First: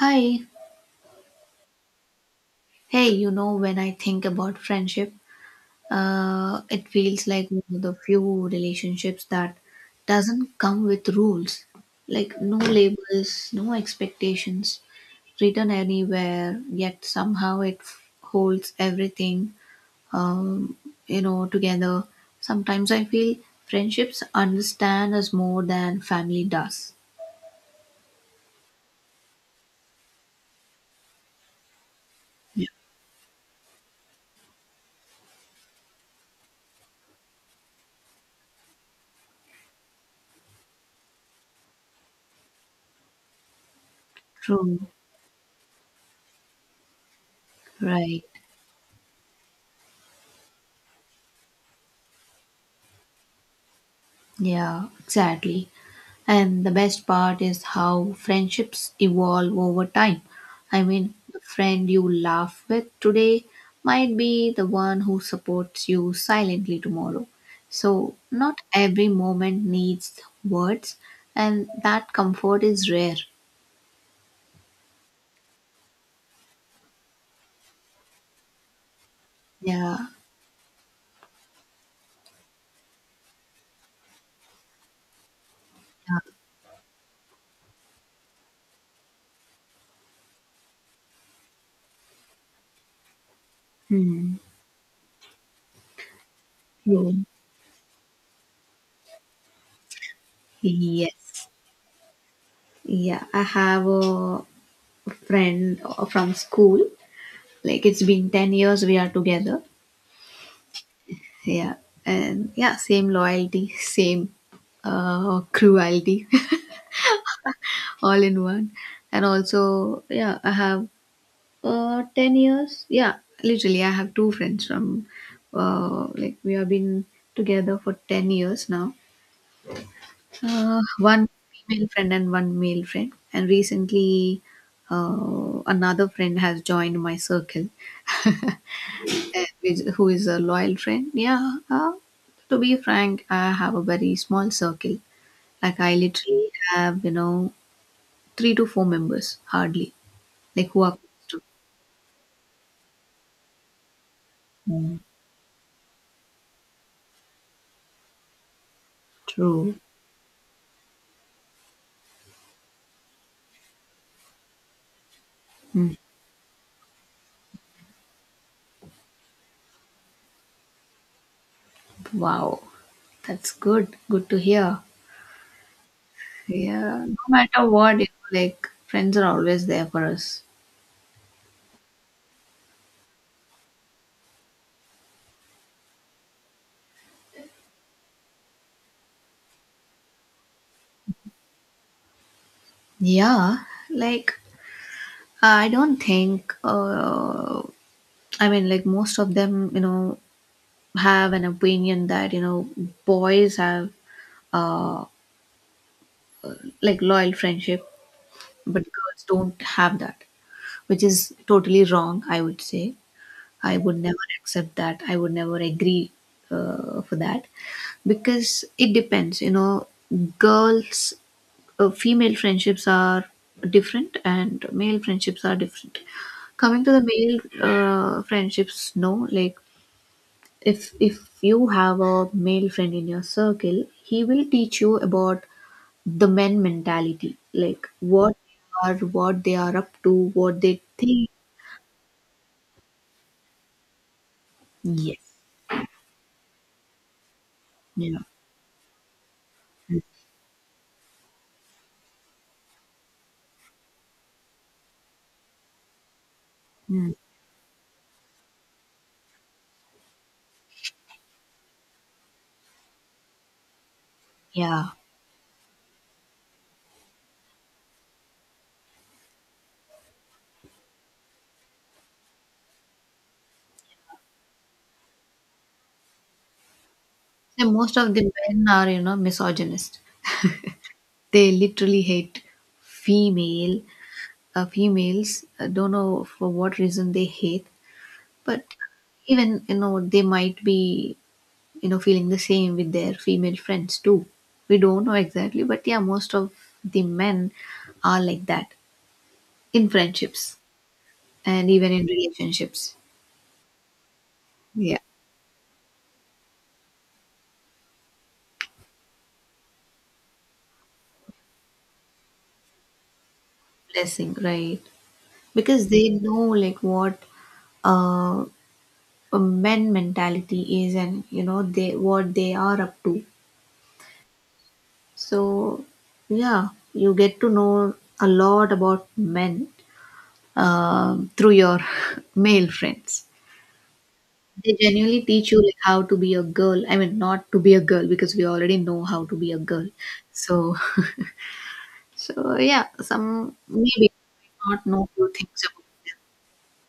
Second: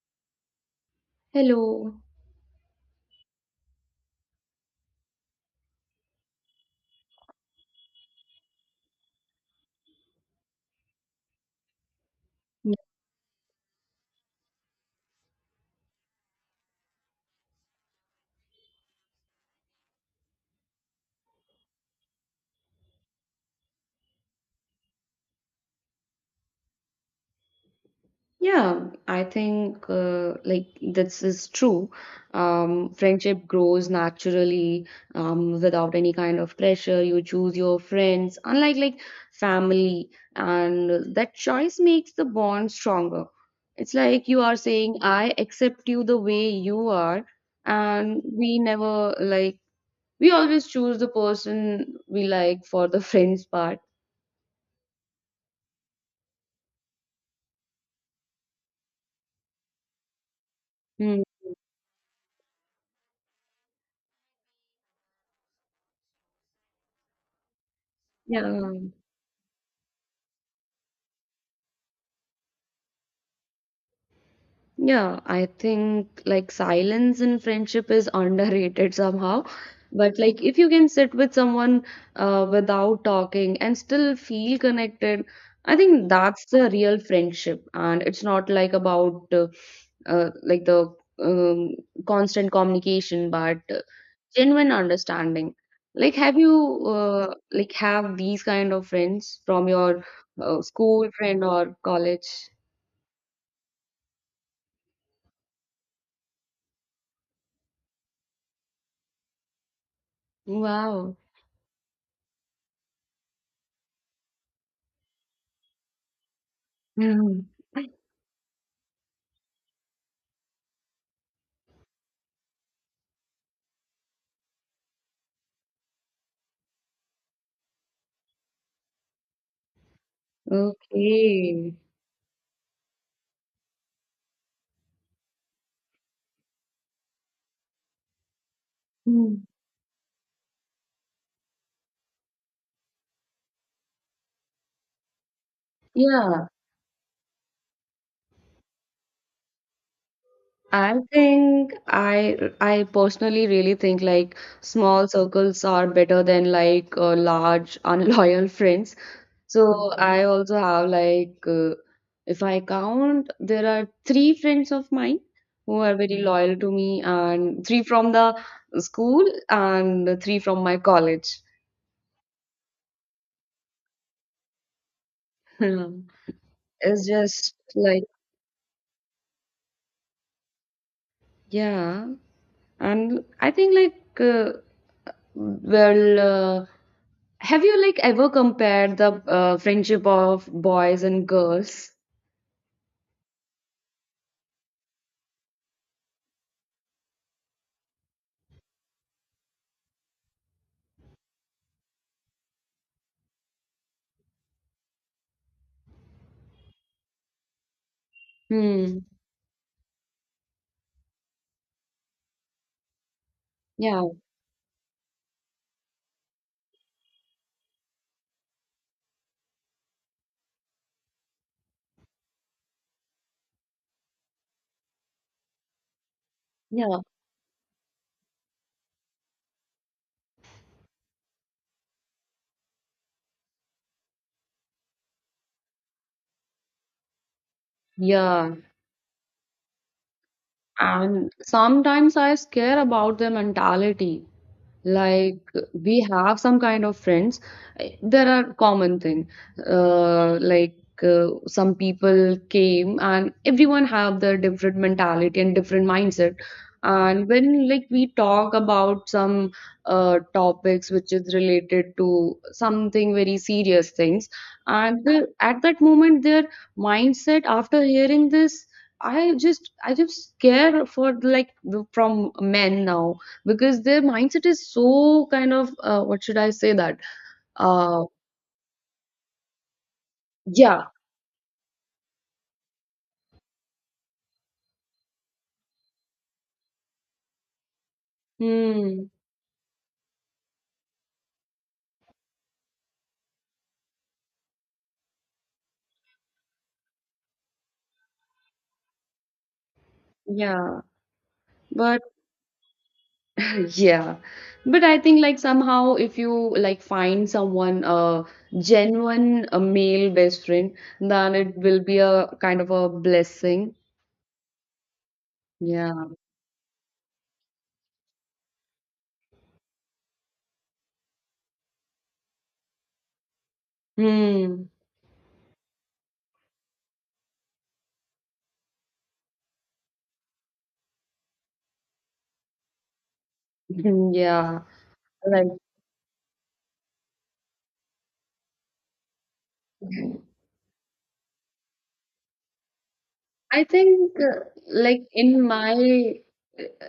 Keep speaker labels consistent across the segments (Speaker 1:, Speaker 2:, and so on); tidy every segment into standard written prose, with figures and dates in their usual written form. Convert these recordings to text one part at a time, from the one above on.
Speaker 1: Hi.
Speaker 2: Hello.
Speaker 1: Hey, you know, when I think about friendship, it feels like one of the few relationships that doesn't come with rules. Like no labels, no expectations, written anywhere, yet somehow it holds everything, um, together. Sometimes I feel friendships understand us more than family does.
Speaker 2: Yeah, I think like this is true.
Speaker 1: Yeah.
Speaker 2: Friendship grows naturally without any kind of pressure. You choose your friends, unlike like family, and that choice makes the bond stronger. It's like you are
Speaker 1: True.
Speaker 2: saying, I accept you the way you are, and
Speaker 1: Right.
Speaker 2: we never like we always choose the person we like for the friends part.
Speaker 1: Yeah, exactly. And the best part is how friendships evolve over time. I mean,
Speaker 2: Hmm.
Speaker 1: the friend you laugh with today might be the one who supports you silently tomorrow. So, not
Speaker 2: Yeah.
Speaker 1: every moment needs words, and that comfort is rare.
Speaker 2: Yeah, I think like silence in friendship is underrated somehow.
Speaker 1: Yeah.
Speaker 2: But like if you can sit with someone without talking and still feel connected, I think
Speaker 1: Yeah.
Speaker 2: that's the real friendship. And it's not like about like the um, constant communication, but
Speaker 1: Hmm.
Speaker 2: genuine understanding. Like, have you
Speaker 1: True.
Speaker 2: like have these kind of friends from your school friend
Speaker 1: Yes.
Speaker 2: or college?
Speaker 1: Yeah, I have a friend from school. Like, it's been 10 years we are together.
Speaker 2: Wow.
Speaker 1: Yeah, and yeah, same loyalty, same cruelty, all in one. And also, yeah, I have 10 years. Yeah, literally, I have two friends from like we have been together for 10 years now. One
Speaker 2: Okay.
Speaker 1: female friend and one male friend. And recently, another friend has joined my circle.
Speaker 2: Mm.
Speaker 1: Who is a loyal friend. Yeah, to be frank, I have a very small circle. Like I
Speaker 2: Yeah,
Speaker 1: literally have, you know, three to four members, hardly. Like who are
Speaker 2: I
Speaker 1: close to.
Speaker 2: think I personally really think like
Speaker 1: Mm,
Speaker 2: small circles are better than like large unloyal friends. So,
Speaker 1: true.
Speaker 2: mhm, I also have like, if I count, there are three friends of mine who are
Speaker 1: Mm,
Speaker 2: very, mhm, loyal to me, and three from the school and three from my college.
Speaker 1: wow, that's good. Good to hear. Yeah,
Speaker 2: It's
Speaker 1: no
Speaker 2: just
Speaker 1: matter what,
Speaker 2: like,
Speaker 1: you know, like friends are always there for us.
Speaker 2: yeah, and I think like well. Have you like ever compared the friendship of boys and girls?
Speaker 1: Yeah, like I don't think. I mean, like most of them, you know, have an opinion that you know boys have uh, like loyal friendship, but
Speaker 2: Hmm.
Speaker 1: girls don't have that, which is totally wrong, I would say. I would
Speaker 2: Yeah.
Speaker 1: never accept that. I would never agree for that because it depends, you know, girls, female friendships are different and male friendships are different. Coming to the
Speaker 2: Yeah.
Speaker 1: male friendships, no, like if you have a male friend in your circle, he will teach you about the men mentality like what
Speaker 2: Yeah.
Speaker 1: they are, what they are up to, what they think.
Speaker 2: And sometimes I scare about their mentality. Like
Speaker 1: Yes.
Speaker 2: we have some kind of friends.
Speaker 1: Yeah.
Speaker 2: There are common thing. Like some people came and everyone have their different mentality and different mindset.
Speaker 1: Mm.
Speaker 2: And when like we talk about some topics which is related to something very serious things,
Speaker 1: Yeah,
Speaker 2: and at that moment their mindset after hearing this, I just care for like from men now because their mindset is so kind of what should I say that
Speaker 1: so most
Speaker 2: uh
Speaker 1: of the men are, you know, misogynist.
Speaker 2: yeah,
Speaker 1: They literally hate female, females. I don't know for what reason they hate, but
Speaker 2: hmm,
Speaker 1: even you know they might be, you know, feeling the same with their female friends too. We don't know exactly, but yeah, most of the men are like that in friendships
Speaker 2: yeah,
Speaker 1: and even
Speaker 2: but
Speaker 1: in relationships.
Speaker 2: yeah, but
Speaker 1: Yeah.
Speaker 2: I think like somehow if you like find someone a genuine a male best friend then it will be a kind of a blessing.
Speaker 1: Blessing, right? Because
Speaker 2: Yeah.
Speaker 1: they know like what uh, a men mentality is and you know they, what they are up to.
Speaker 2: Hmm.
Speaker 1: So yeah, you get to know a lot about men through your male friends.
Speaker 2: Yeah,
Speaker 1: They genuinely
Speaker 2: like
Speaker 1: teach you like how to be a girl, I mean not to be a girl because we already know how to be a girl. So so yeah, some
Speaker 2: I
Speaker 1: maybe
Speaker 2: think,
Speaker 1: not know
Speaker 2: like
Speaker 1: good
Speaker 2: in
Speaker 1: things about.
Speaker 2: my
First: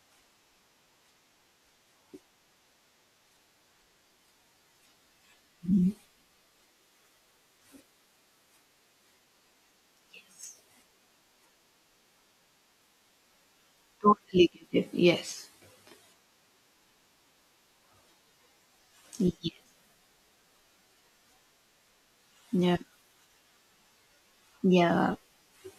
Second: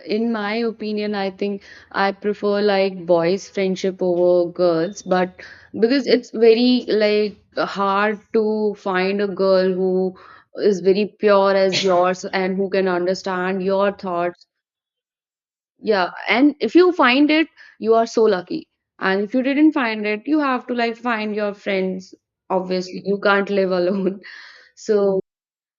Speaker 2: in my opinion, I think I prefer like boys' friendship over girls, but because it's very like hard to find a girl who
Speaker 1: Yes,
Speaker 2: is very pure as yours and who can understand your thoughts.
Speaker 1: totally get it. Yes.
Speaker 2: Yeah, and if you find it, you are so lucky. And if you
Speaker 1: Yes.
Speaker 2: didn't find it, you have to like find your friends.
Speaker 1: Yeah.
Speaker 2: Obviously, you can't live alone.
Speaker 1: Yeah.
Speaker 2: So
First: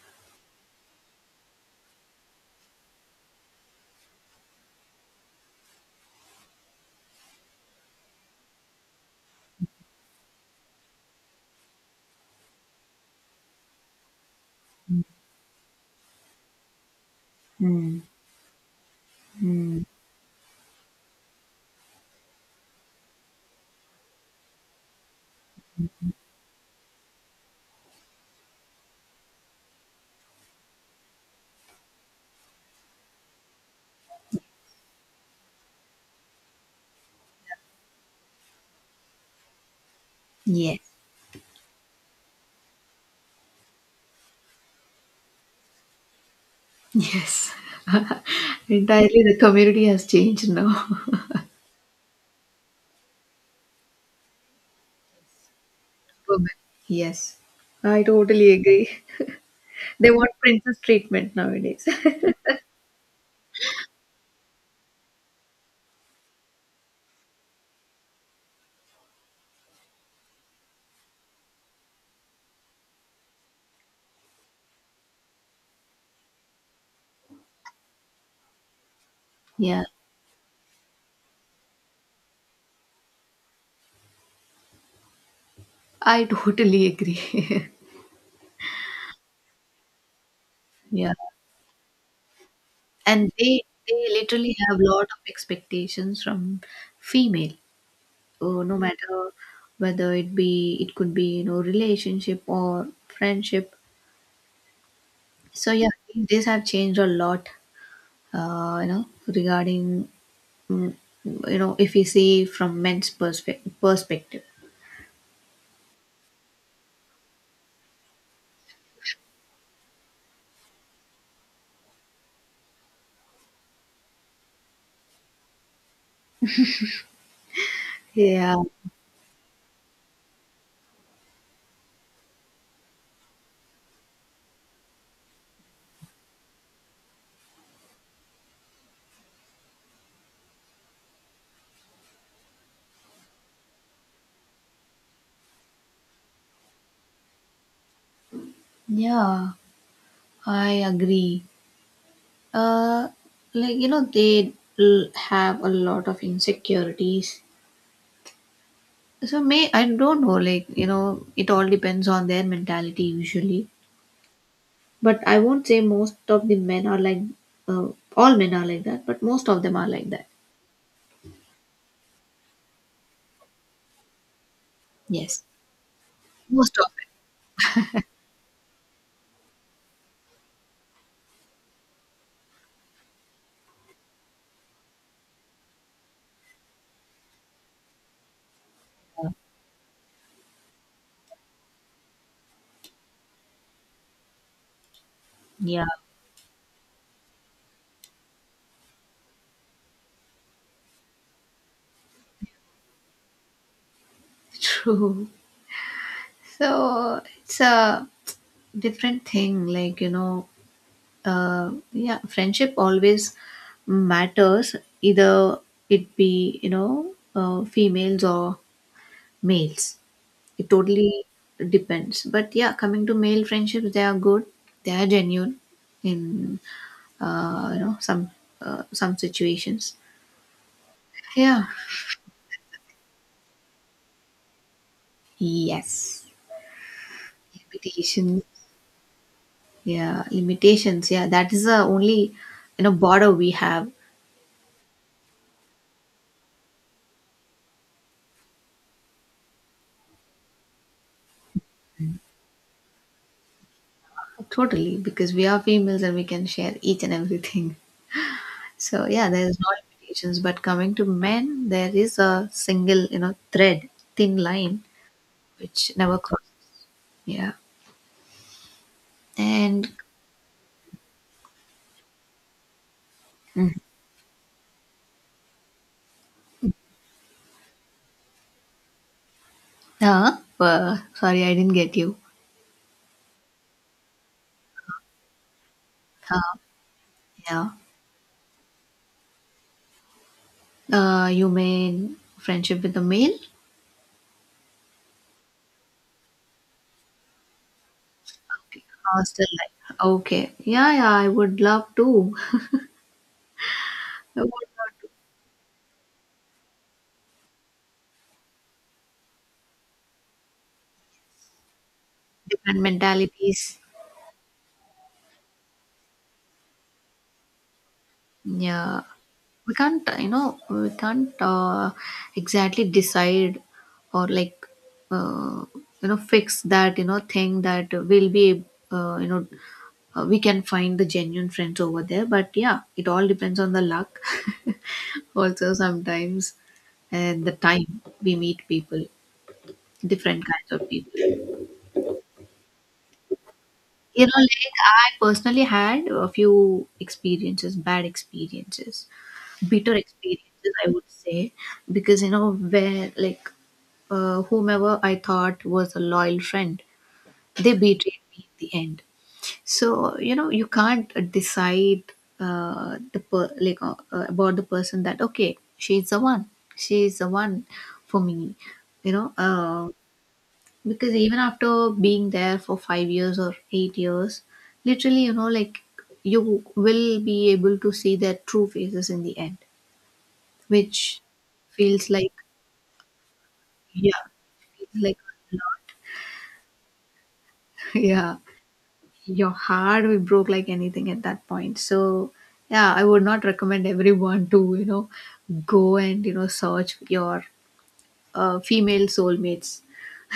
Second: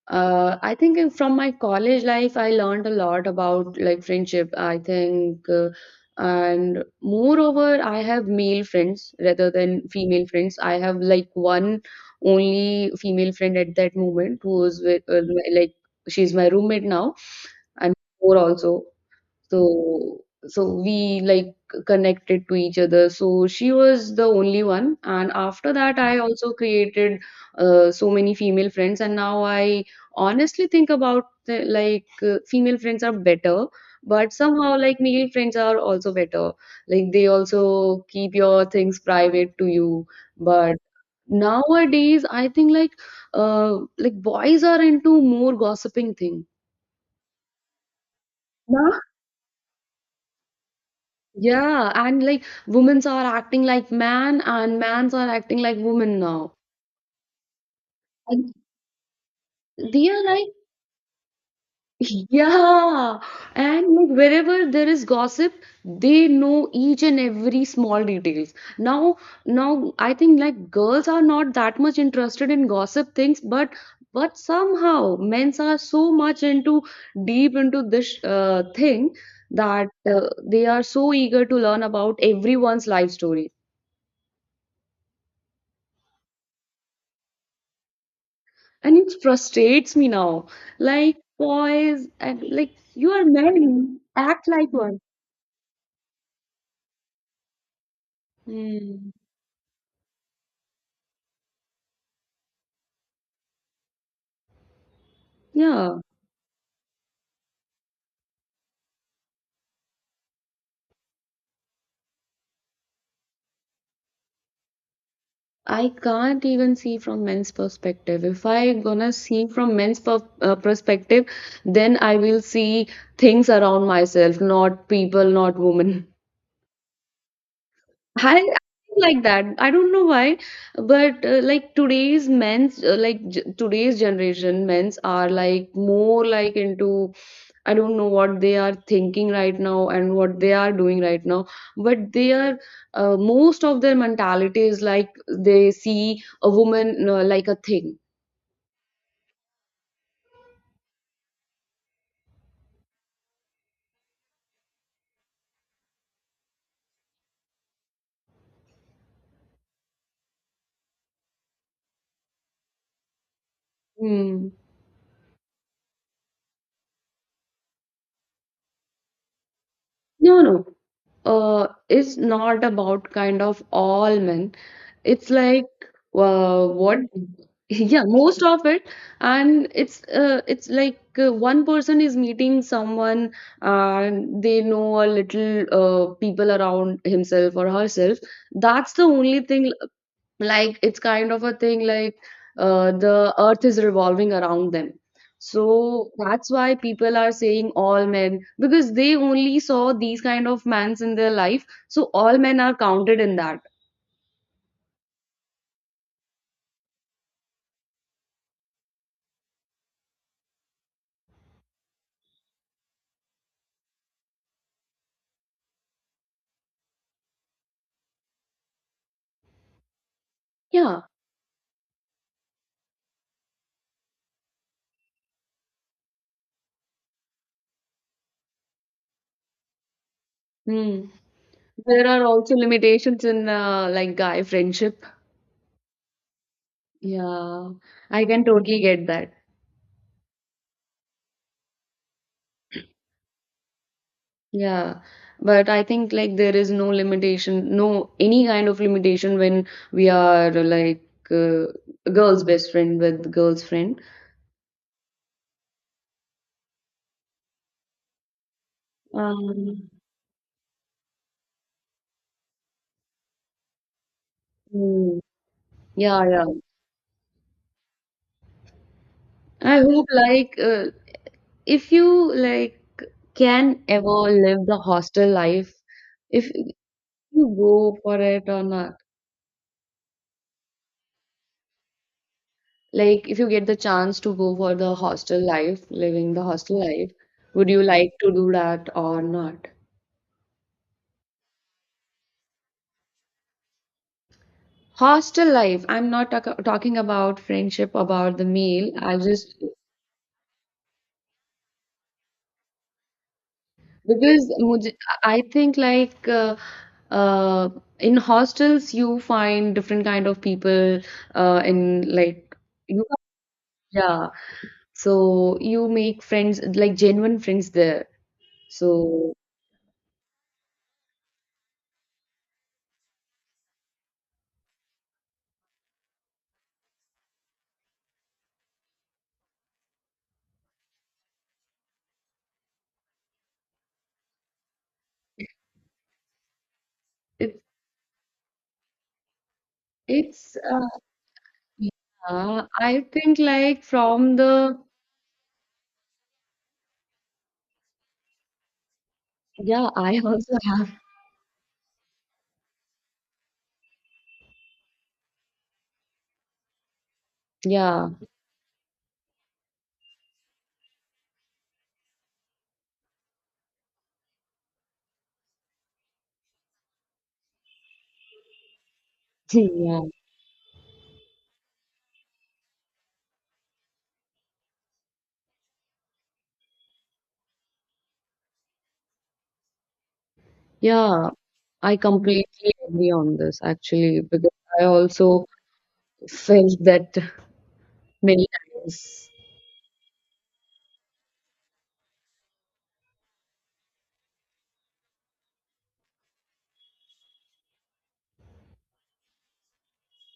Speaker 2: I think from my college life, I learned a lot about like friendship. I think, and moreover, I have male friends rather than female friends. I have like one only female friend at that moment who is with like she's my roommate now and
Speaker 1: Mm.
Speaker 2: more also.
Speaker 1: Mm.
Speaker 2: So we connected to each other. So she was the only one, and after that, I also created so many female friends, and now I honestly think about like female friends are better. But somehow, like male friends are also better. Like they also keep your things private to you. But
Speaker 1: Yes.
Speaker 2: nowadays, I think like boys are into more gossiping thing.
Speaker 1: Yes. Entirely the community has changed now.
Speaker 2: Yeah, and like women's are acting like man and mans are acting like women
Speaker 1: Women.
Speaker 2: now.
Speaker 1: Yes. I totally
Speaker 2: And
Speaker 1: agree.
Speaker 2: they
Speaker 1: They
Speaker 2: are
Speaker 1: want
Speaker 2: like,
Speaker 1: princess treatment nowadays.
Speaker 2: yeah. And like wherever there is gossip, they know each and every small details. Now I think like girls are not that much interested in gossip things, but somehow men's are so much into deep into this thing
Speaker 1: Yeah.
Speaker 2: that they are so eager to learn about everyone's life story.
Speaker 1: I totally agree.
Speaker 2: And it frustrates me now.
Speaker 1: Yeah.
Speaker 2: Like, boys, and like, you are
Speaker 1: And they
Speaker 2: men,
Speaker 1: they
Speaker 2: act
Speaker 1: literally
Speaker 2: like
Speaker 1: have
Speaker 2: one.
Speaker 1: lot of expectations from female. Oh, no
Speaker 2: Mm.
Speaker 1: matter whether it be, it could be, you know, relationship or friendship. So yeah,
Speaker 2: Yeah,
Speaker 1: these days have changed a lot. You know, regarding mm, you know, if we see from men's perspective, perspective.
Speaker 2: I can't even see from men's perspective. If I gonna see from men's perspective, then I will see things around myself, not people, not women. I think
Speaker 1: Yeah,
Speaker 2: like that. I don't know why, but like today's men's, like j today's generation, men's are like more like into I don't know what they are thinking right now and what they are doing right now, but they are most of their mentality is like they see a woman like a thing.
Speaker 1: yeah, I agree. Uh, like you know, they have a lot of insecurities. So may I don't know, like you know, it all depends on their mentality usually.
Speaker 2: Hmm.
Speaker 1: But I won't say most of the men are like, uh, all men are like that, but most of them are like that.
Speaker 2: No, no. It's not about kind of all men. It's
Speaker 1: Yes,
Speaker 2: like
Speaker 1: most of
Speaker 2: what?
Speaker 1: it.
Speaker 2: Yeah, most of it, and it's like one person is meeting someone, and they know a little people around himself or herself. That's the only thing. Like it's kind of a thing like the earth is revolving around them.
Speaker 1: Yeah.
Speaker 2: So that's why people are saying all men because they only saw these kind of mans in their life. So all men are counted in that.
Speaker 1: True. So it's a different thing. Like, you know, yeah, friendship always matters, either it be, you know, females or males. It
Speaker 2: Yeah.
Speaker 1: totally depends. But yeah, coming to male friendships, they are good, they are genuine in, you know, some situations.
Speaker 2: Hmm.
Speaker 1: Yeah.
Speaker 2: There are also limitations in like guy friendship.
Speaker 1: Yes.
Speaker 2: Yeah, I
Speaker 1: Invitation.
Speaker 2: can totally get that.
Speaker 1: Yeah, limitations. Yeah, that is the only you know border we have.
Speaker 2: Yeah, but I think like there is no limitation, no any kind of limitation when we are like uh, a girl's best friend with girl's friend.
Speaker 1: Totally, because we are females and we can share each and everything. So yeah, there is no
Speaker 2: Um,
Speaker 1: limitations. But coming to men, there is a single you know thread, thin line
Speaker 2: hmm,
Speaker 1: which never
Speaker 2: yeah,
Speaker 1: cross.
Speaker 2: yeah.
Speaker 1: Yeah,
Speaker 2: I
Speaker 1: and
Speaker 2: hope like if you like
Speaker 1: Mhm.
Speaker 2: can ever live the hostel life, if you go for it or not.
Speaker 1: Sorry, I didn't get you.
Speaker 2: Like, if you get the chance to go for the hostel life, living the
Speaker 1: Uh,
Speaker 2: hostel life,
Speaker 1: yeah,
Speaker 2: would you like to do that or not?
Speaker 1: you mean friendship with a male?
Speaker 2: Hostel life, I'm not talking about friendship, about the meal. I
Speaker 1: Hostel
Speaker 2: just,
Speaker 1: life. Okay. Yeah, yeah, I would love to. I would
Speaker 2: because mujhe,
Speaker 1: love
Speaker 2: I think like, uh, in hostels, you find different kind of people, uh, in like,
Speaker 1: different
Speaker 2: you,
Speaker 1: mentalities.
Speaker 2: yeah. So you make friends, like genuine friends there.
Speaker 1: Yeah,
Speaker 2: So
Speaker 1: we can't, you know, we can't exactly decide or like, uh, you know, fix that, you know, thing that will be, you know, we can find the genuine friends over there. But yeah, it all depends on the luck. Also, sometimes, and the
Speaker 2: it,
Speaker 1: time we meet people, different
Speaker 2: it's
Speaker 1: kinds of people.
Speaker 2: yeah, I think like
Speaker 1: You know,
Speaker 2: from
Speaker 1: like
Speaker 2: the
Speaker 1: I personally had a few experiences, bad experiences,
Speaker 2: yeah,
Speaker 1: bitter
Speaker 2: I also
Speaker 1: experiences,
Speaker 2: have
Speaker 1: I would say, because you know, where like whomever I thought was a loyal friend, they
Speaker 2: yeah,
Speaker 1: betrayed me in the end. So you know, you can't decide the per- like about the person that okay, she's the one for me. You know,
Speaker 2: yeah,
Speaker 1: because even after being there for 5 years or 8 years, literally you know like you will be able to see their true faces in the end which
Speaker 2: yeah. I
Speaker 1: feels like,
Speaker 2: completely agree on this
Speaker 1: yeah,
Speaker 2: actually because I
Speaker 1: feels like
Speaker 2: also
Speaker 1: a
Speaker 2: felt that
Speaker 1: lot. Yeah,
Speaker 2: many times.
Speaker 1: your heart will broke like anything at that point. So yeah, I would not recommend everyone to, you know, go and you know search your female soulmates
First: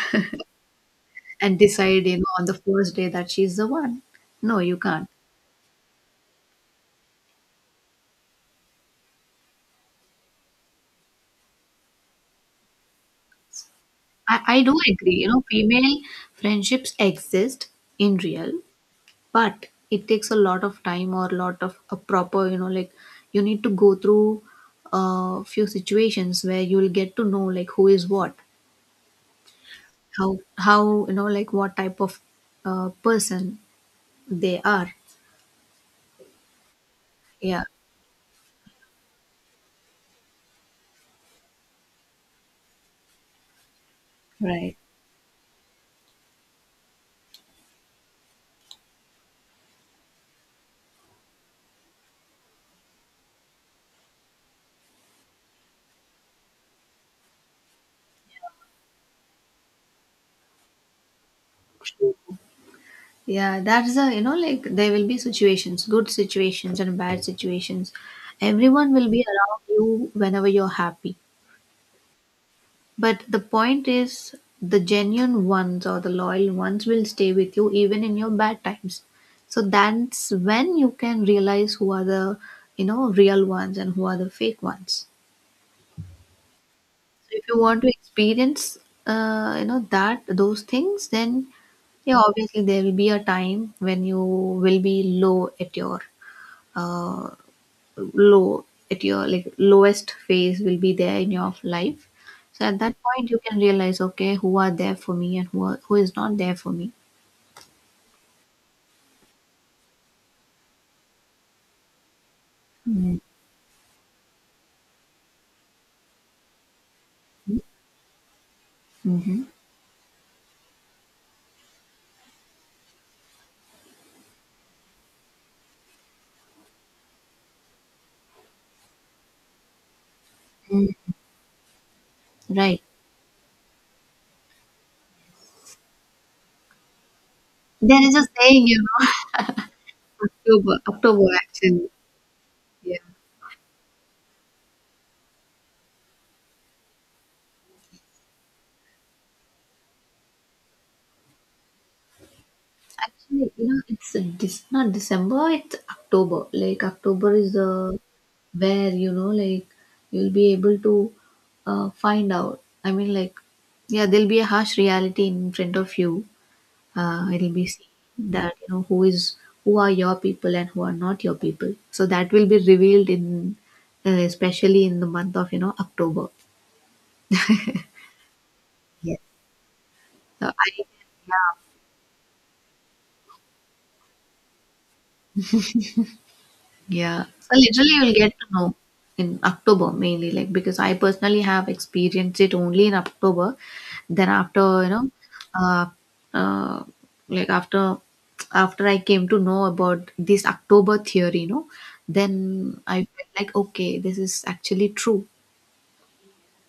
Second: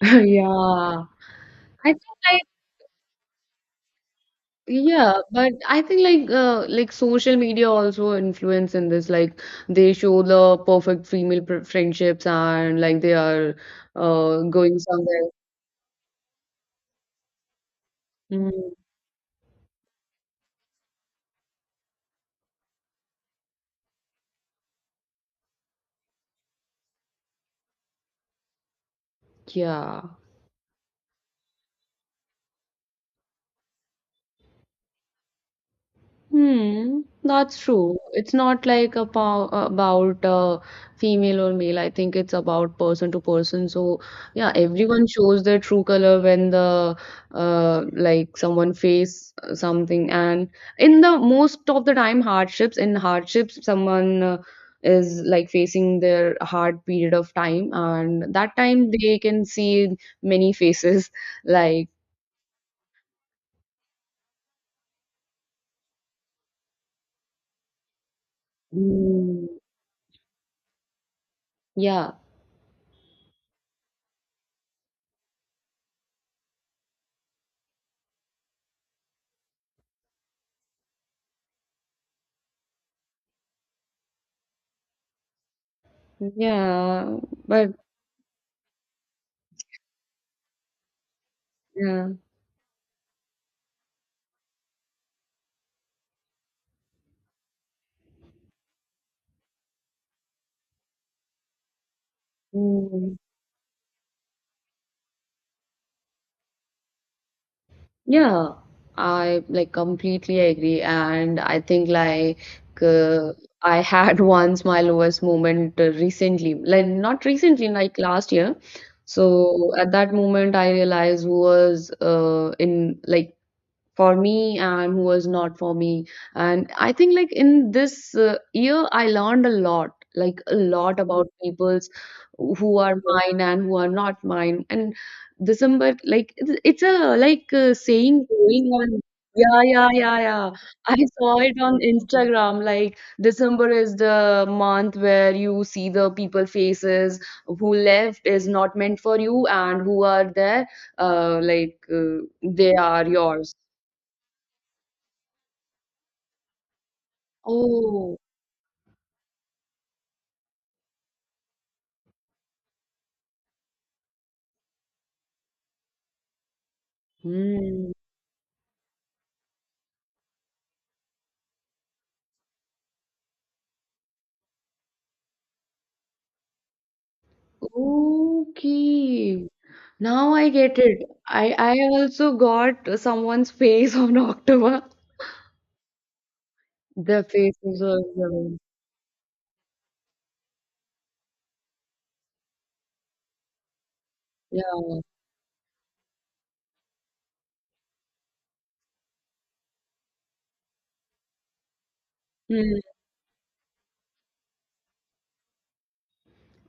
Speaker 2: Yeah,
Speaker 1: and
Speaker 2: I
Speaker 1: decide you
Speaker 2: think
Speaker 1: know
Speaker 2: like
Speaker 1: on the first day that she's the one. No, you can't.
Speaker 2: yeah, but I think like social media also influence in this. Like they show the perfect female pr friendships and like they are
Speaker 1: I do
Speaker 2: going
Speaker 1: agree.
Speaker 2: somewhere.
Speaker 1: You know, female friendships exist in real,
Speaker 2: Mm,
Speaker 1: but it takes a lot of time or a lot of a proper, you know, like you need to go through a few situations where you'll get to know like who is what,
Speaker 2: yeah.
Speaker 1: how, you know, like what type of person they are.
Speaker 2: Hmm, that's
Speaker 1: Yeah.
Speaker 2: true. It's not like a pow about female or male. I think it's about person to person. So yeah,
Speaker 1: Right.
Speaker 2: everyone shows their true color when the like someone face something. And in the most of the time hardships, in hardships, someone is like facing their hard period of time, and that time they can see many faces. Like,
Speaker 1: Yeah, that's a, you know, like there will be situations, good situations and bad situations. Everyone will be
Speaker 2: mm,
Speaker 1: around you whenever you're happy.
Speaker 2: yeah,
Speaker 1: But the point is, the genuine ones or the loyal ones will stay with you even in your bad times. So that's when you can realize who are the, you know, real ones and who are the fake ones.
Speaker 2: yeah,
Speaker 1: So if you
Speaker 2: but
Speaker 1: want to experience, you know, that those things, then
Speaker 2: yeah.
Speaker 1: yeah, obviously there will be a time when you will be uh, low at your like lowest phase will be there in your life. So at that
Speaker 2: Mm,
Speaker 1: point you can realize okay, who are there for me and who are, who is not there for me.
Speaker 2: yeah, I like completely agree, and I think like uh, I had once my lowest moment recently, like not recently, like last year.
Speaker 1: Mm-hmm.
Speaker 2: So at that moment, I realized who was in like for me and who was not for me, and I think like in this uh, year I learned a lot, like a
Speaker 1: Mm,
Speaker 2: lot about people's who
Speaker 1: right.
Speaker 2: are mine and who are not mine. And December, like it's a like a
Speaker 1: There is
Speaker 2: saying
Speaker 1: a saying,
Speaker 2: going
Speaker 1: you
Speaker 2: on.
Speaker 1: know,
Speaker 2: Yeah, yeah, yeah, yeah, I
Speaker 1: October
Speaker 2: saw it on
Speaker 1: actually.
Speaker 2: Instagram.
Speaker 1: Yeah.
Speaker 2: Like December is the month where you see the people faces who left is not meant for you and who are there, uh, like uh, they are
Speaker 1: Actually,
Speaker 2: yours.
Speaker 1: you know, not December, it's October. Like, October is the
Speaker 2: Oh,
Speaker 1: where, you know, like, you'll be able to find out. I mean, like, yeah, there'll be a harsh reality in front of you. It'll be seen
Speaker 2: mm,
Speaker 1: that you know who is, who are your people and who are not your people, so that will be revealed in, especially in the month of you know October. Yes.
Speaker 2: okay. Now
Speaker 1: So
Speaker 2: I
Speaker 1: I,
Speaker 2: get it.
Speaker 1: yeah.
Speaker 2: I also got someone's face on October.
Speaker 1: Yeah.
Speaker 2: The
Speaker 1: So
Speaker 2: faces
Speaker 1: literally
Speaker 2: are
Speaker 1: you'll get to
Speaker 2: given.
Speaker 1: know in October mainly, like because I personally have experienced it only in October. Then after, you
Speaker 2: Yeah.
Speaker 1: know, uh, uh, like after I came to know about this October theory, you know,
Speaker 2: Hmm.
Speaker 1: then I felt like okay, this is actually true.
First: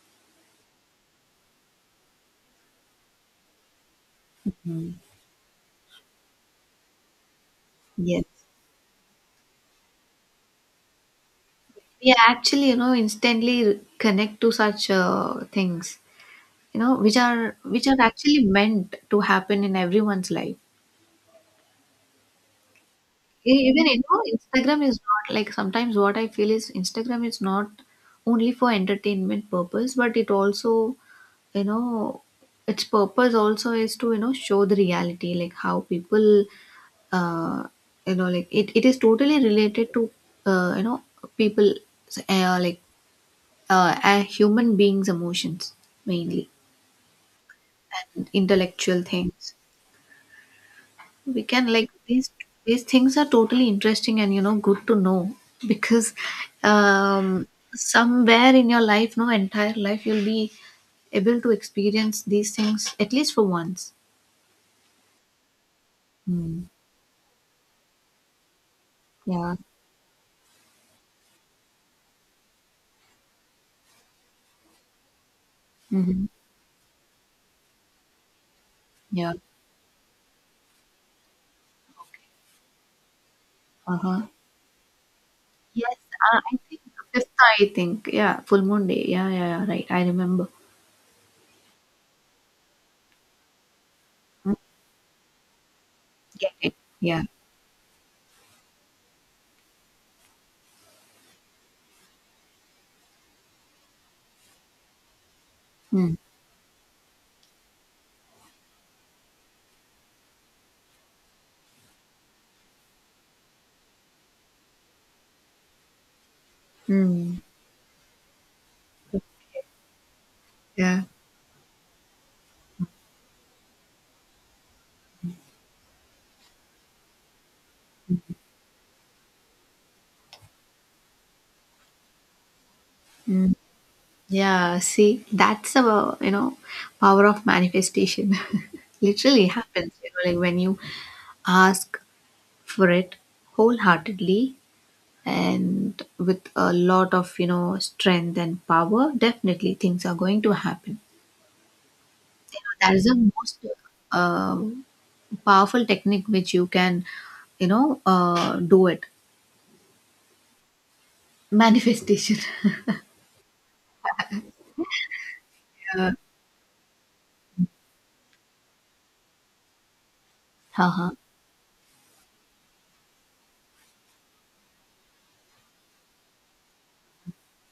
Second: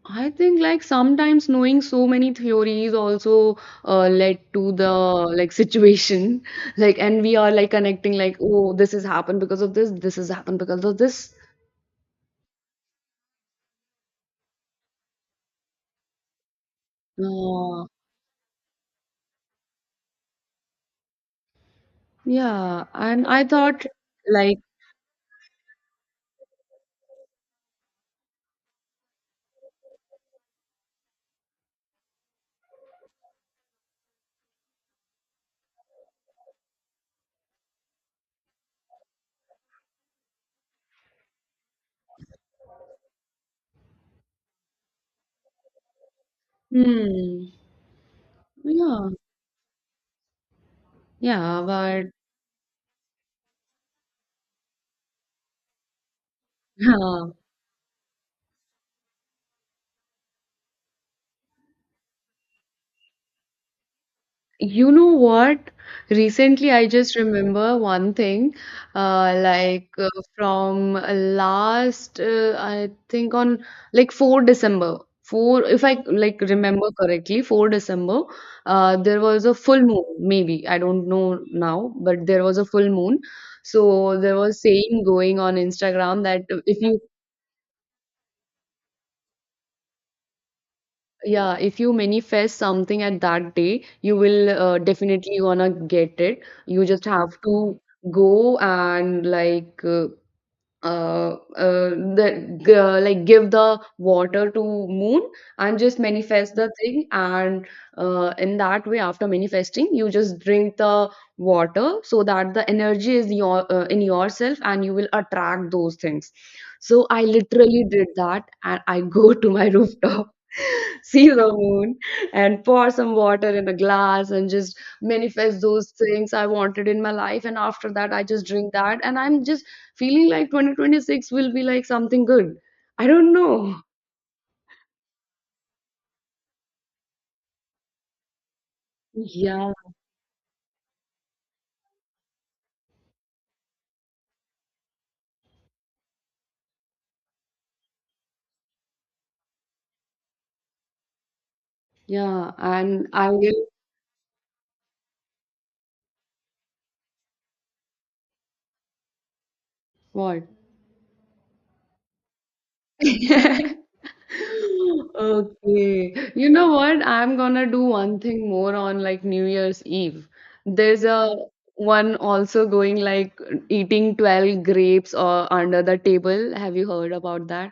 Speaker 2: I think like sometimes knowing so many theories also led to the like situation like and we are like connecting
Speaker 1: Yes.
Speaker 2: like oh this has happened because of this, this has happened because of this,
Speaker 1: Yeah, actually, you know, instantly connect to such things, you know, which are
Speaker 2: uh,
Speaker 1: which are actually meant to happen in everyone's life.
Speaker 2: yeah, and I
Speaker 1: Even
Speaker 2: thought
Speaker 1: you know,
Speaker 2: like,
Speaker 1: Instagram is not like, sometimes what I feel is Instagram is not only for entertainment purpose, but it also, you know, its purpose also is to, you know, show the reality, like how people, uh, you know, like it is totally related to, you know, people, like human beings' emotions mainly
Speaker 2: hmm,
Speaker 1: and intellectual
Speaker 2: yeah.
Speaker 1: things. We
Speaker 2: Yeah,
Speaker 1: can like
Speaker 2: but
Speaker 1: these things are totally interesting and you know good to know, because
Speaker 2: huh.
Speaker 1: um somewhere in your life, no, entire life you'll be able to experience these things at least for once.
Speaker 2: You know what?
Speaker 1: Mm.
Speaker 2: Recently, I just remember one thing, uh,
Speaker 1: Yeah.
Speaker 2: like uh, from last, I think on like December 4, 4, if I
Speaker 1: Mm-hmm.
Speaker 2: like remember correctly, December 4, there
Speaker 1: Yeah.
Speaker 2: was a full moon, maybe, I don't know now, but there was a full moon. So
Speaker 1: Uh-huh.
Speaker 2: there was saying going on
Speaker 1: Yes.
Speaker 2: Instagram that
Speaker 1: I think
Speaker 2: if you—
Speaker 1: fifth, I think yeah, full moon day. Yeah, yeah, yeah, right, I remember.
Speaker 2: yeah, if you manifest something at that day, you will
Speaker 1: Mm.
Speaker 2: definitely gonna get it.
Speaker 1: Get it.
Speaker 2: You just
Speaker 1: Yeah.
Speaker 2: have to go and like uh, uh, like give the water to moon and just
Speaker 1: Mm.
Speaker 2: manifest the thing, and in that way after manifesting you just drink the water so that the energy is your in yourself and you will attract those things. So I
Speaker 1: Mm.
Speaker 2: literally did that and I go to my rooftop
Speaker 1: Yeah.
Speaker 2: see the moon and pour some water in a glass and just manifest those things I wanted in my life, and after that I just drink that, and I'm just feeling like 2026 will be like something good. I don't
Speaker 1: mm.
Speaker 2: know.
Speaker 1: Yeah, see, that's the you know power of manifestation. Literally
Speaker 2: Yeah,
Speaker 1: happens, you know, like when you ask for it wholeheartedly and with a lot of you know strength and power, definitely things are going to happen.
Speaker 2: yeah.
Speaker 1: You know, that is
Speaker 2: And
Speaker 1: the
Speaker 2: I
Speaker 1: most
Speaker 2: will,
Speaker 1: um powerful technique which you can you know do it.
Speaker 2: what?
Speaker 1: Manifestation. Yeah.
Speaker 2: Okay. You know what? I'm gonna do one thing more on like New Year's Eve. There's
Speaker 1: Uh-huh.
Speaker 2: a one also going like eating 12 grapes or under the table. Have you heard about that?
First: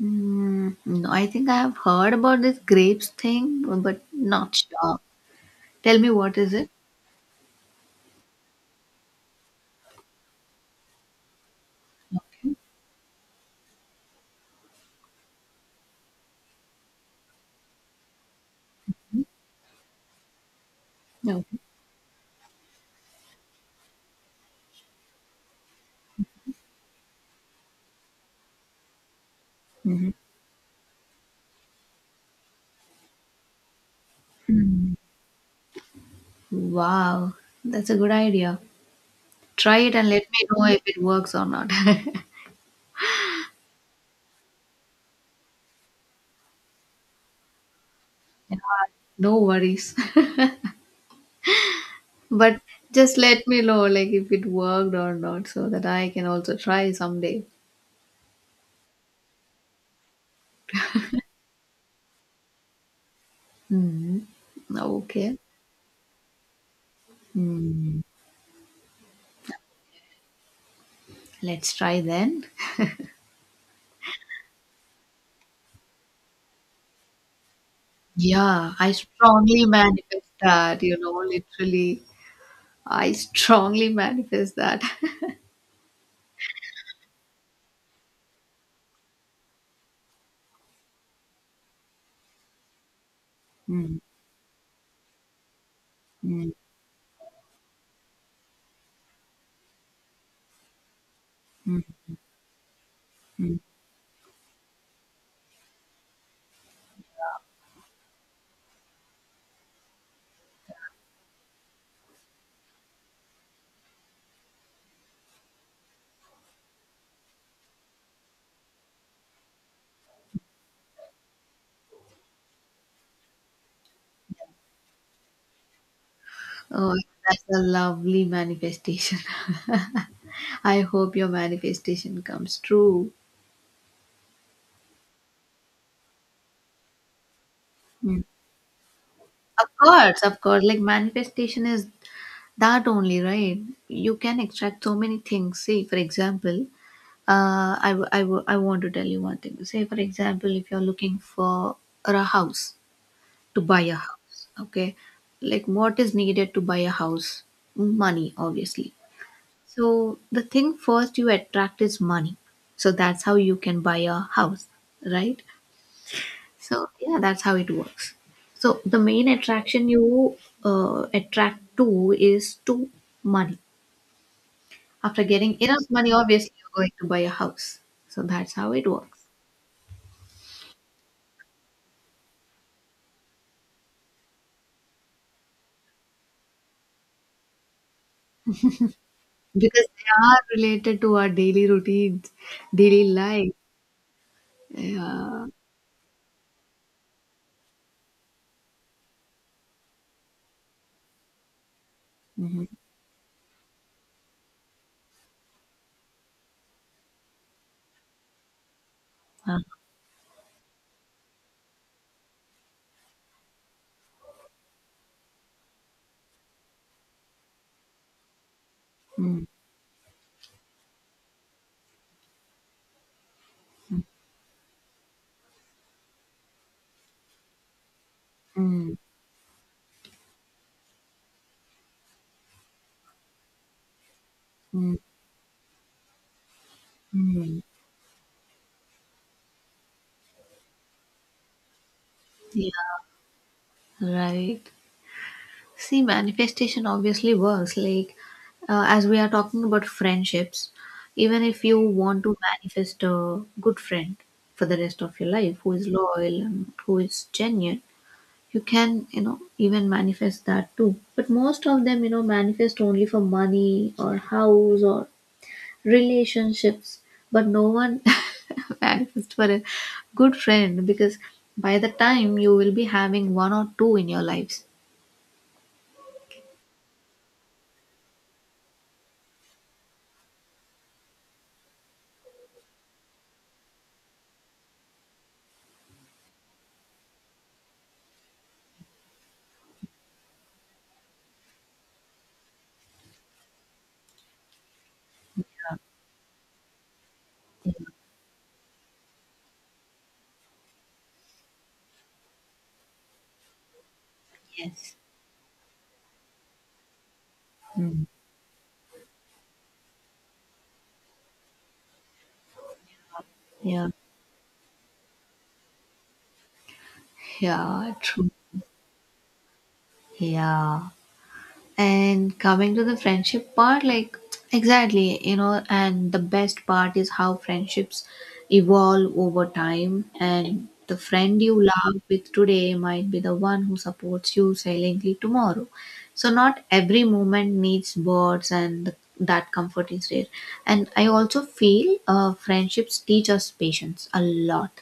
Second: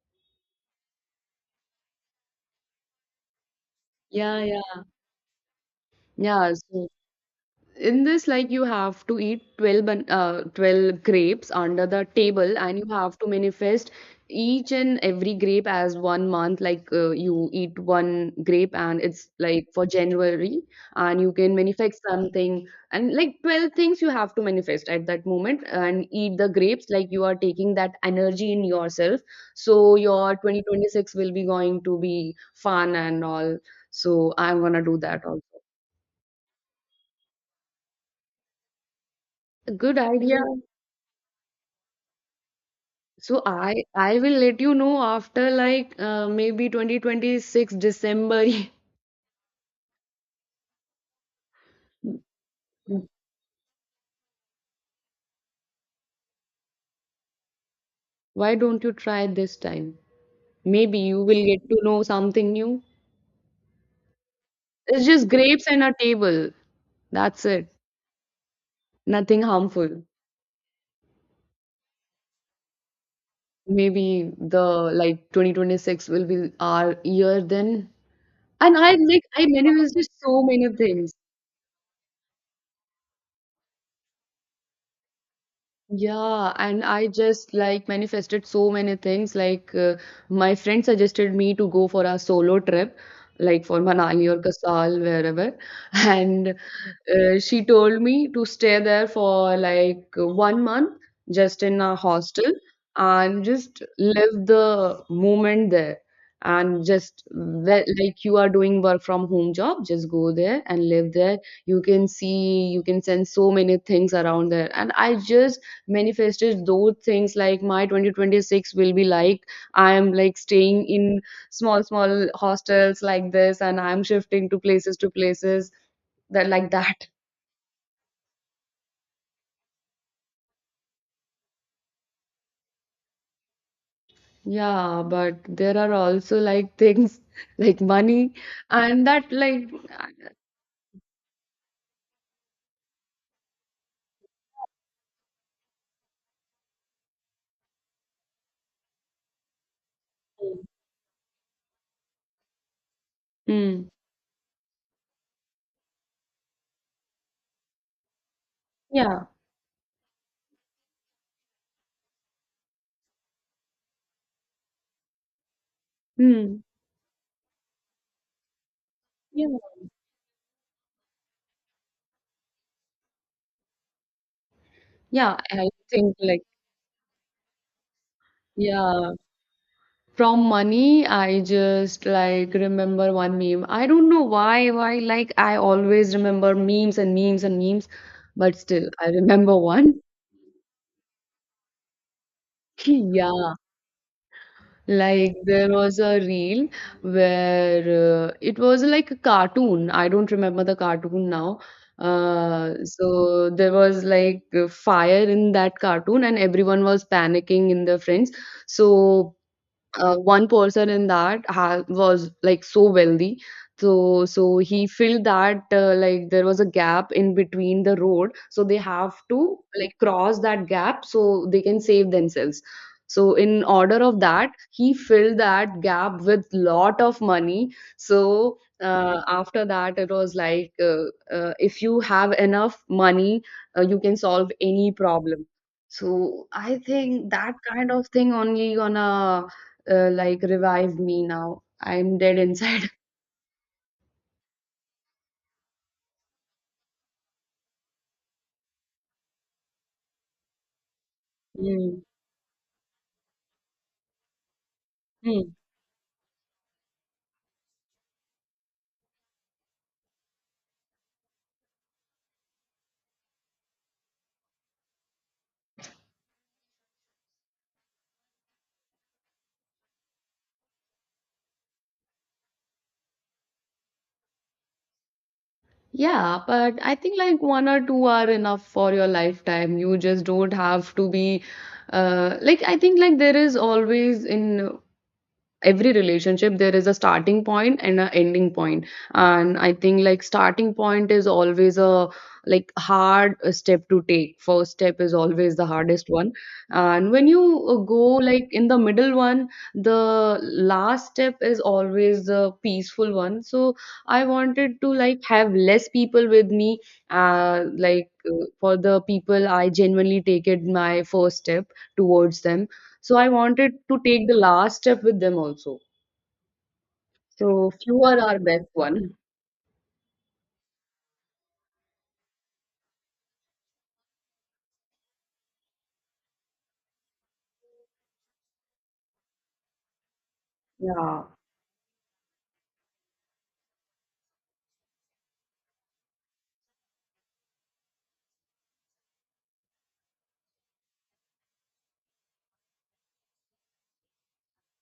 Speaker 1: Mm, no, I think I have heard about this grapes thing, but
Speaker 2: Yeah,
Speaker 1: not
Speaker 2: yeah.
Speaker 1: sure. Tell me what
Speaker 2: Yeah,
Speaker 1: is it?
Speaker 2: so in this like you have to eat 12 grapes under the table, and you have to manifest each and every grape as one month. Like, you eat one grape and it's like for january, and you
Speaker 1: No.
Speaker 2: can manifest something, and like 12 things you have to manifest at that moment and eat the grapes like you are taking that energy in yourself, so
Speaker 1: Mhm.
Speaker 2: your 2026 will be going to be fun and all. So I'm gonna
Speaker 1: Mm.
Speaker 2: do that also.
Speaker 1: Wow, that's a good idea. Try it
Speaker 2: Good
Speaker 1: and let
Speaker 2: idea.
Speaker 1: me know if it works or not.
Speaker 2: So I will let you know after like maybe 2026 December.
Speaker 1: No worries. But just let me know like if it worked or not so that I can also try someday.
Speaker 2: Why don't you try this time? Maybe you will get to know something new.
Speaker 1: Hmm.
Speaker 2: It's just
Speaker 1: Okay.
Speaker 2: grapes and a table. That's it.
Speaker 1: Hmm.
Speaker 2: Nothing harmful.
Speaker 1: Let's try then.
Speaker 2: Maybe the like 2026 will be our year then.
Speaker 1: Yeah,
Speaker 2: And
Speaker 1: I
Speaker 2: I
Speaker 1: strongly
Speaker 2: manifested
Speaker 1: manifest
Speaker 2: so many
Speaker 1: that,
Speaker 2: things.
Speaker 1: literally. I strongly manifest that.
Speaker 2: Yeah, and I just like manifested so many things. Like, my friend suggested me to go for a solo trip, like for
Speaker 1: Mm,
Speaker 2: Manali or Kasal, wherever. And
Speaker 1: mm,
Speaker 2: she told me to stay there for like one month, just
Speaker 1: mm,
Speaker 2: in a hostel, and
Speaker 1: mm.
Speaker 2: just live the moment there. And just like you are doing work from home job, just go there and live there. You can see, you can sense so many things around there. And I just manifested those things like my 2026 will be like I am like staying in small, small hostels like this, and I'm shifting to places that like
Speaker 1: Oh,
Speaker 2: that.
Speaker 1: that's a lovely manifestation. I hope your manifestation comes true.
Speaker 2: Yeah, but there are also like things like
Speaker 1: Mm.
Speaker 2: money and that
Speaker 1: Of
Speaker 2: like
Speaker 1: course, of course. Like, manifestation is that only, right? You can extract so many things. Say, for example, I want to tell you one thing. Say, for example, if you're looking for a house, to buy
Speaker 2: mm,
Speaker 1: a house, okay? Like, what is needed to buy a house? Money, obviously.
Speaker 2: yeah.
Speaker 1: So the thing first you attract is money. So that's how you can buy a house, right?
Speaker 2: Mm,
Speaker 1: So yeah, that's how it works. So the main
Speaker 2: yeah.
Speaker 1: attraction you attract to is to money. After
Speaker 2: Yeah,
Speaker 1: getting
Speaker 2: I
Speaker 1: enough money,
Speaker 2: think like
Speaker 1: obviously you're going to buy a house. So that's how it
Speaker 2: yeah.
Speaker 1: works,
Speaker 2: From money, I just like remember one meme. I don't know why like I always remember memes and memes and memes, but still I remember
Speaker 1: because
Speaker 2: one.
Speaker 1: they are related to our daily routines, daily life.
Speaker 2: Yeah. Like
Speaker 1: Yeah.
Speaker 2: there was a reel where it was like a cartoon. I don't remember the cartoon now.
Speaker 1: Mhm.
Speaker 2: So there was like a fire in that cartoon, and everyone was panicking in their friends. So
Speaker 1: Uh,
Speaker 2: one person in was like so wealthy, so he felt that like there was a gap in between the road, so they have
Speaker 1: mm,
Speaker 2: to like cross that gap so they can save themselves, so in order
Speaker 1: mm,
Speaker 2: of that he filled that gap with lot of money. So
Speaker 1: mm,
Speaker 2: after that it was like if you have enough money, you can solve any
Speaker 1: mm,
Speaker 2: problem. So I think that
Speaker 1: mm.
Speaker 2: kind of thing only gonna like revive me now. I'm dead inside.
Speaker 1: Yeah. Right. See, manifestation obviously works. Like, as we are talking about friendships, even if you
Speaker 2: Mm.
Speaker 1: want to manifest a good friend for the rest of your
Speaker 2: Mm.
Speaker 1: life who is loyal and who is genuine, you can, even manifest that too. But most of them, manifest only for money or house or relationships, but no one manifest for a good friend, because by the time you will be having one or two in your lives.
Speaker 2: Yeah, but I think like one or two are enough for your lifetime. You just don't have to be like I think like there is always in every relationship there is a starting point and an ending point, and I think like starting point is always a like hard step to take. First step is always the hardest one, and when you go like in the middle one, the last step is always the peaceful one. So I wanted to
Speaker 1: Yes.
Speaker 2: like have less people with me,
Speaker 1: Mm.
Speaker 2: for the people I genuinely take it my first step towards them, so I wanted
Speaker 1: Yeah.
Speaker 2: to take the last step with them also. So
Speaker 1: Yeah,
Speaker 2: fewer
Speaker 1: true.
Speaker 2: are best one.
Speaker 1: Yeah. And coming to the friendship part, like, exactly, you know, and the best part is how friendships evolve over time. And the
Speaker 2: Yeah.
Speaker 1: friend you love with today might be the one who supports you silently tomorrow. So, not every moment needs words, and that comfort is rare. And I also feel friendships teach us patience a lot,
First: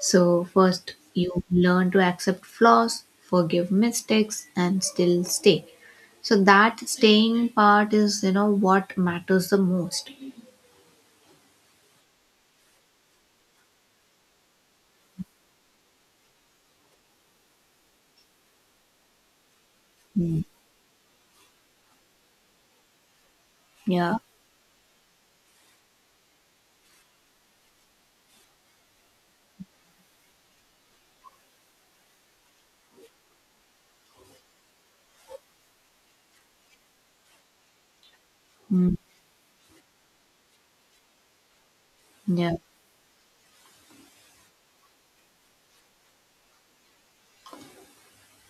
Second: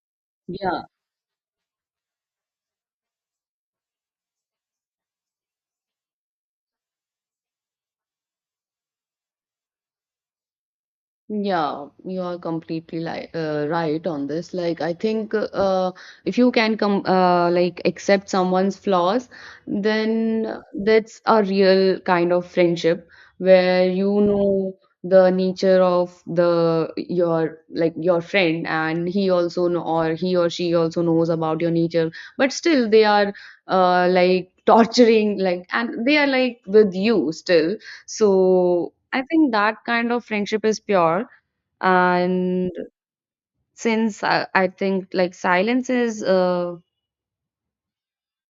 Speaker 1: so
Speaker 2: Yeah.
Speaker 1: first, you learn to accept flaws, forgive mistakes, and still stay. So, that staying part is, you know, what matters the most.
Speaker 2: Yeah, you are completely li right on this. Like, I think uh, if you can come like accept someone's flaws,
Speaker 1: Mm.
Speaker 2: then that's a real kind of friendship where
Speaker 1: Yeah.
Speaker 2: you know the nature of the your like your friend, and he also know or he or she also knows about your nature, but still they are like torturing like, and they are like with you still, so
Speaker 1: Mm.
Speaker 2: I think that kind of friendship is pure.
Speaker 1: Yeah.
Speaker 2: And since I think like silence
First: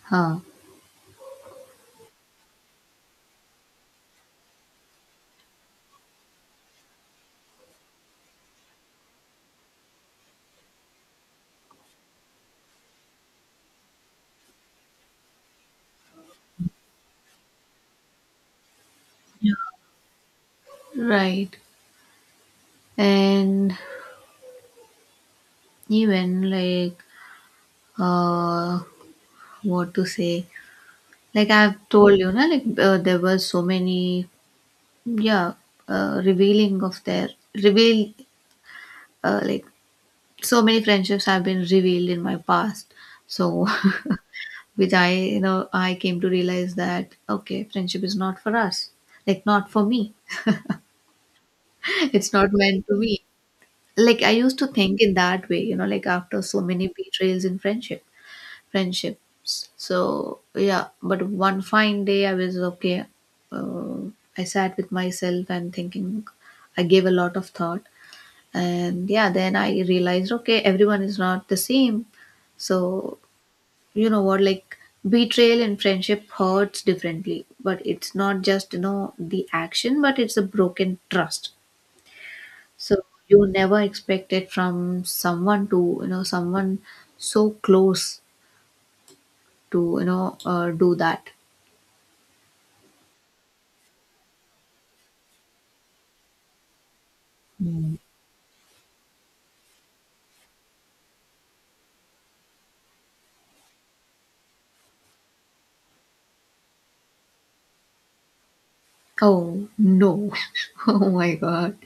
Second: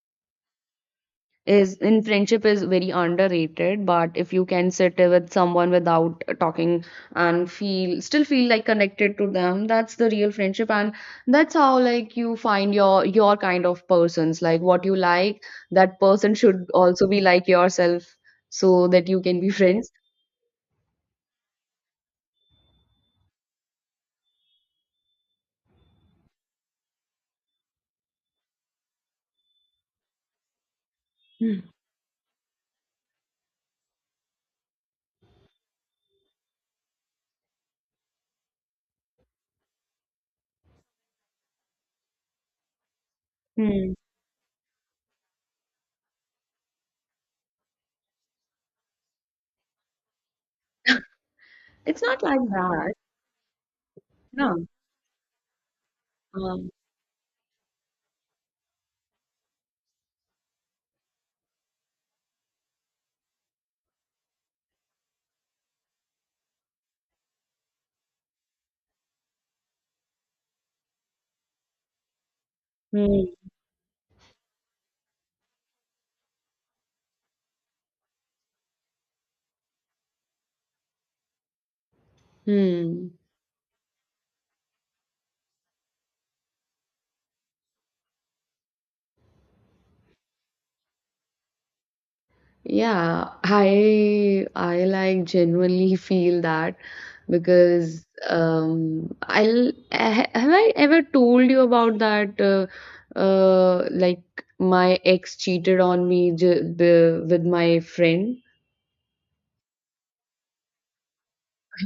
Speaker 1: Huh.
Speaker 2: is in friendship is very underrated, but if you can sit with someone without talking and feel still feel like connected to them, that's the real friendship, and that's how like you find your kind of persons. Like what you like, that person should also be like yourself, so that you can be friends.
Speaker 1: Right. And even like, uh, what to say? Like,
Speaker 2: Hmm.
Speaker 1: I've told you, na. Like, there were so many, yeah, revealing of their, reveal, like, so many friendships have been revealed in my past, so
Speaker 2: Hmm.
Speaker 1: which, I, you know, I came to realize that okay, friendship is not for us, like not for me.
Speaker 2: It's not
Speaker 1: It's
Speaker 2: like
Speaker 1: not meant
Speaker 2: that.
Speaker 1: to be. Like, I used
Speaker 2: No.
Speaker 1: to think in that way, you know, like after so
Speaker 2: Um,
Speaker 1: many betrayals in friendships, so yeah. But one fine day, I was okay, uh, I sat with myself and thinking, I gave a lot of thought, and yeah, then I realized okay, everyone is not the same. So,
Speaker 2: Hmm.
Speaker 1: you know what, like, betrayal in friendship hurts differently, but it's not just, you know, the action, but it's a broken trust. So,
Speaker 2: Hmm.
Speaker 1: you never expect it from someone, to you know, someone so close to, you know, do that.
Speaker 2: Yeah, I like genuinely feel that because have I ever told you about that like my ex cheated on me with my friend.
Speaker 1: Oh no. Oh my god.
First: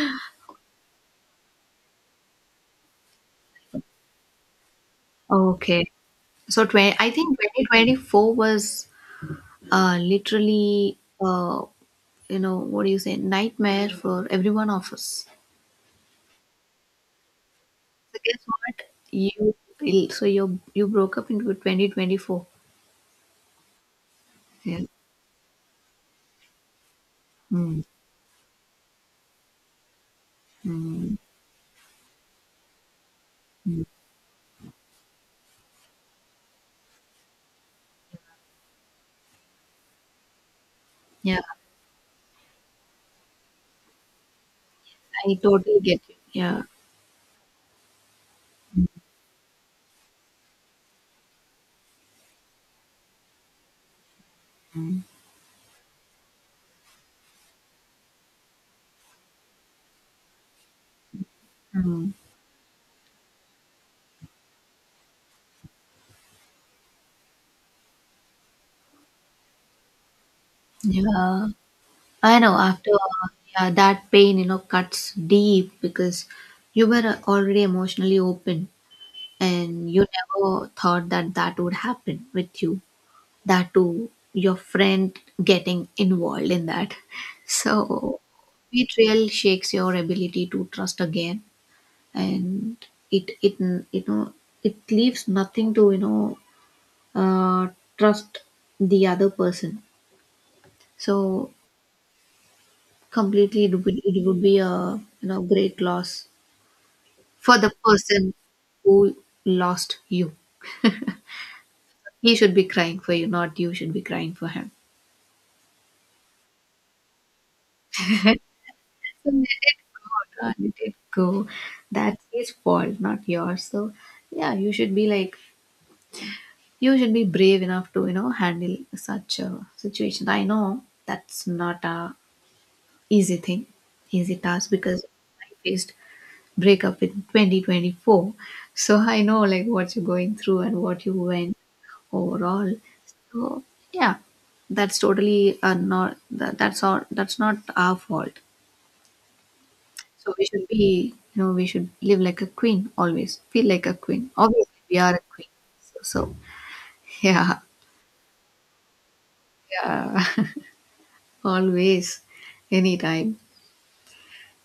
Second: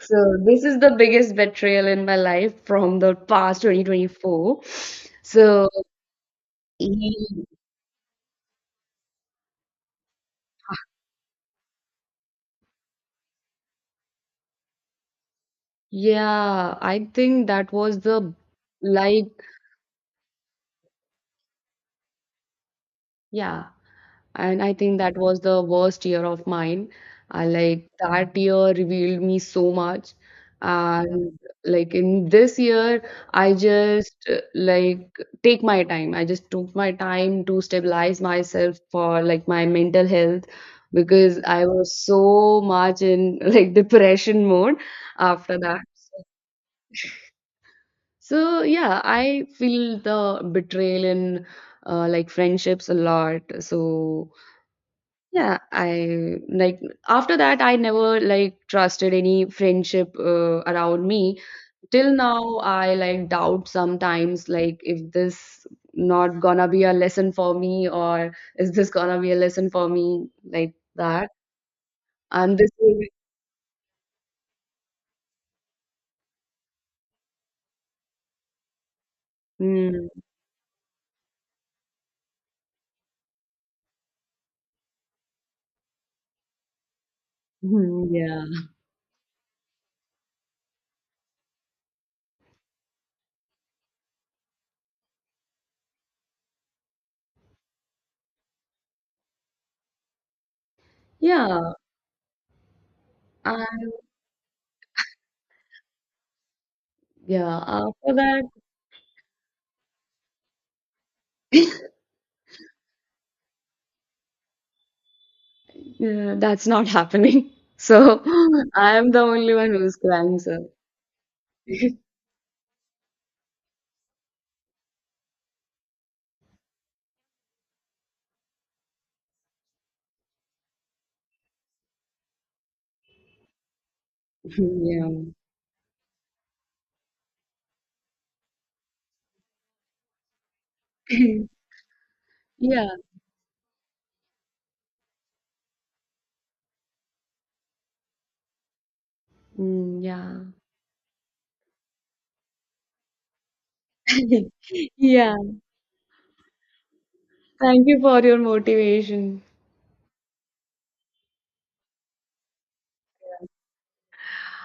Speaker 2: So this is the biggest betrayal in my life from the past 2024. So
Speaker 1: Okay, so 20, I think
Speaker 2: he,
Speaker 1: 2024 was literally, you know, what do you say, nightmare for every one of us.
Speaker 2: yeah, I think that was
Speaker 1: So
Speaker 2: the
Speaker 1: guess what?
Speaker 2: like
Speaker 1: You so you broke up into 2024.
Speaker 2: yeah. And I
Speaker 1: Yeah.
Speaker 2: think that was the worst year of mine. I
Speaker 1: Mm,
Speaker 2: like that year revealed me so much.
Speaker 1: mm,
Speaker 2: And like in this year, I
Speaker 1: mm.
Speaker 2: just like take my time. I just took my time to stabilize myself for like my mental health,
Speaker 1: Yeah,
Speaker 2: because I was so much in like depression mode
Speaker 1: I
Speaker 2: after
Speaker 1: totally
Speaker 2: that.
Speaker 1: get you. Yeah.
Speaker 2: So yeah, I feel the betrayal in like friendships a lot. So
Speaker 1: Mm,
Speaker 2: yeah, I like after that I never like trusted any friendship around me.
Speaker 1: mm.
Speaker 2: Till now I like doubt sometimes like if this not gonna be a lesson for me or is this gonna be a lesson for me like that.
Speaker 1: Yeah. I know
Speaker 2: And this
Speaker 1: after
Speaker 2: will be
Speaker 1: yeah, that pain, you know, cuts deep because you were already emotionally open and you
Speaker 2: mm,
Speaker 1: never thought that that would happen with you. That too, your friend getting involved in that. So
Speaker 2: mm, yeah.
Speaker 1: it really shakes your ability to trust again, and it, you know, it leaves nothing to, you know, uh, trust the other person. So
Speaker 2: Yeah.
Speaker 1: completely
Speaker 2: And
Speaker 1: it would be a, you know, great loss for
Speaker 2: yeah,
Speaker 1: the
Speaker 2: after
Speaker 1: person
Speaker 2: that
Speaker 1: who lost you. He should be crying for you, not you should be crying for him.
Speaker 2: yeah, that's not happening. So I am the
Speaker 1: So
Speaker 2: only
Speaker 1: let
Speaker 2: one
Speaker 1: it
Speaker 2: who's
Speaker 1: go,
Speaker 2: crying,
Speaker 1: darling,
Speaker 2: so
Speaker 1: let it go.
Speaker 2: yeah.
Speaker 1: That's his fault, not yours. So yeah, you should be like, you should be brave enough to, you know, handle such a situation. I know that's not a easy thing, easy task, because I faced breakup in 2024. So I know like what you're going through and what you went overall.
Speaker 2: Yeah.
Speaker 1: So yeah, that's totally not that, that's all, that's not our fault.
Speaker 2: Mm,
Speaker 1: So
Speaker 2: yeah.
Speaker 1: we should be, you know, we should live like a queen always, feel like a queen. Obviously we are a
Speaker 2: Yeah,
Speaker 1: queen. So, so yeah,
Speaker 2: thank you for your motivation.
Speaker 1: yeah, always, anytime.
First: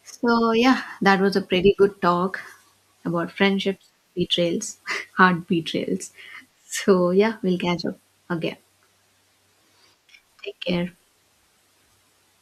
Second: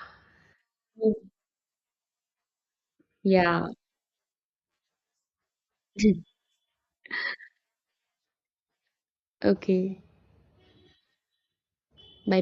Speaker 1: So yeah, that was a pretty good talk about
Speaker 2: Yeah.
Speaker 1: friendships, betrayals, hard betrayals. So yeah, we'll catch up again.
Speaker 2: Okay.
Speaker 1: Take care.
Speaker 2: Bye.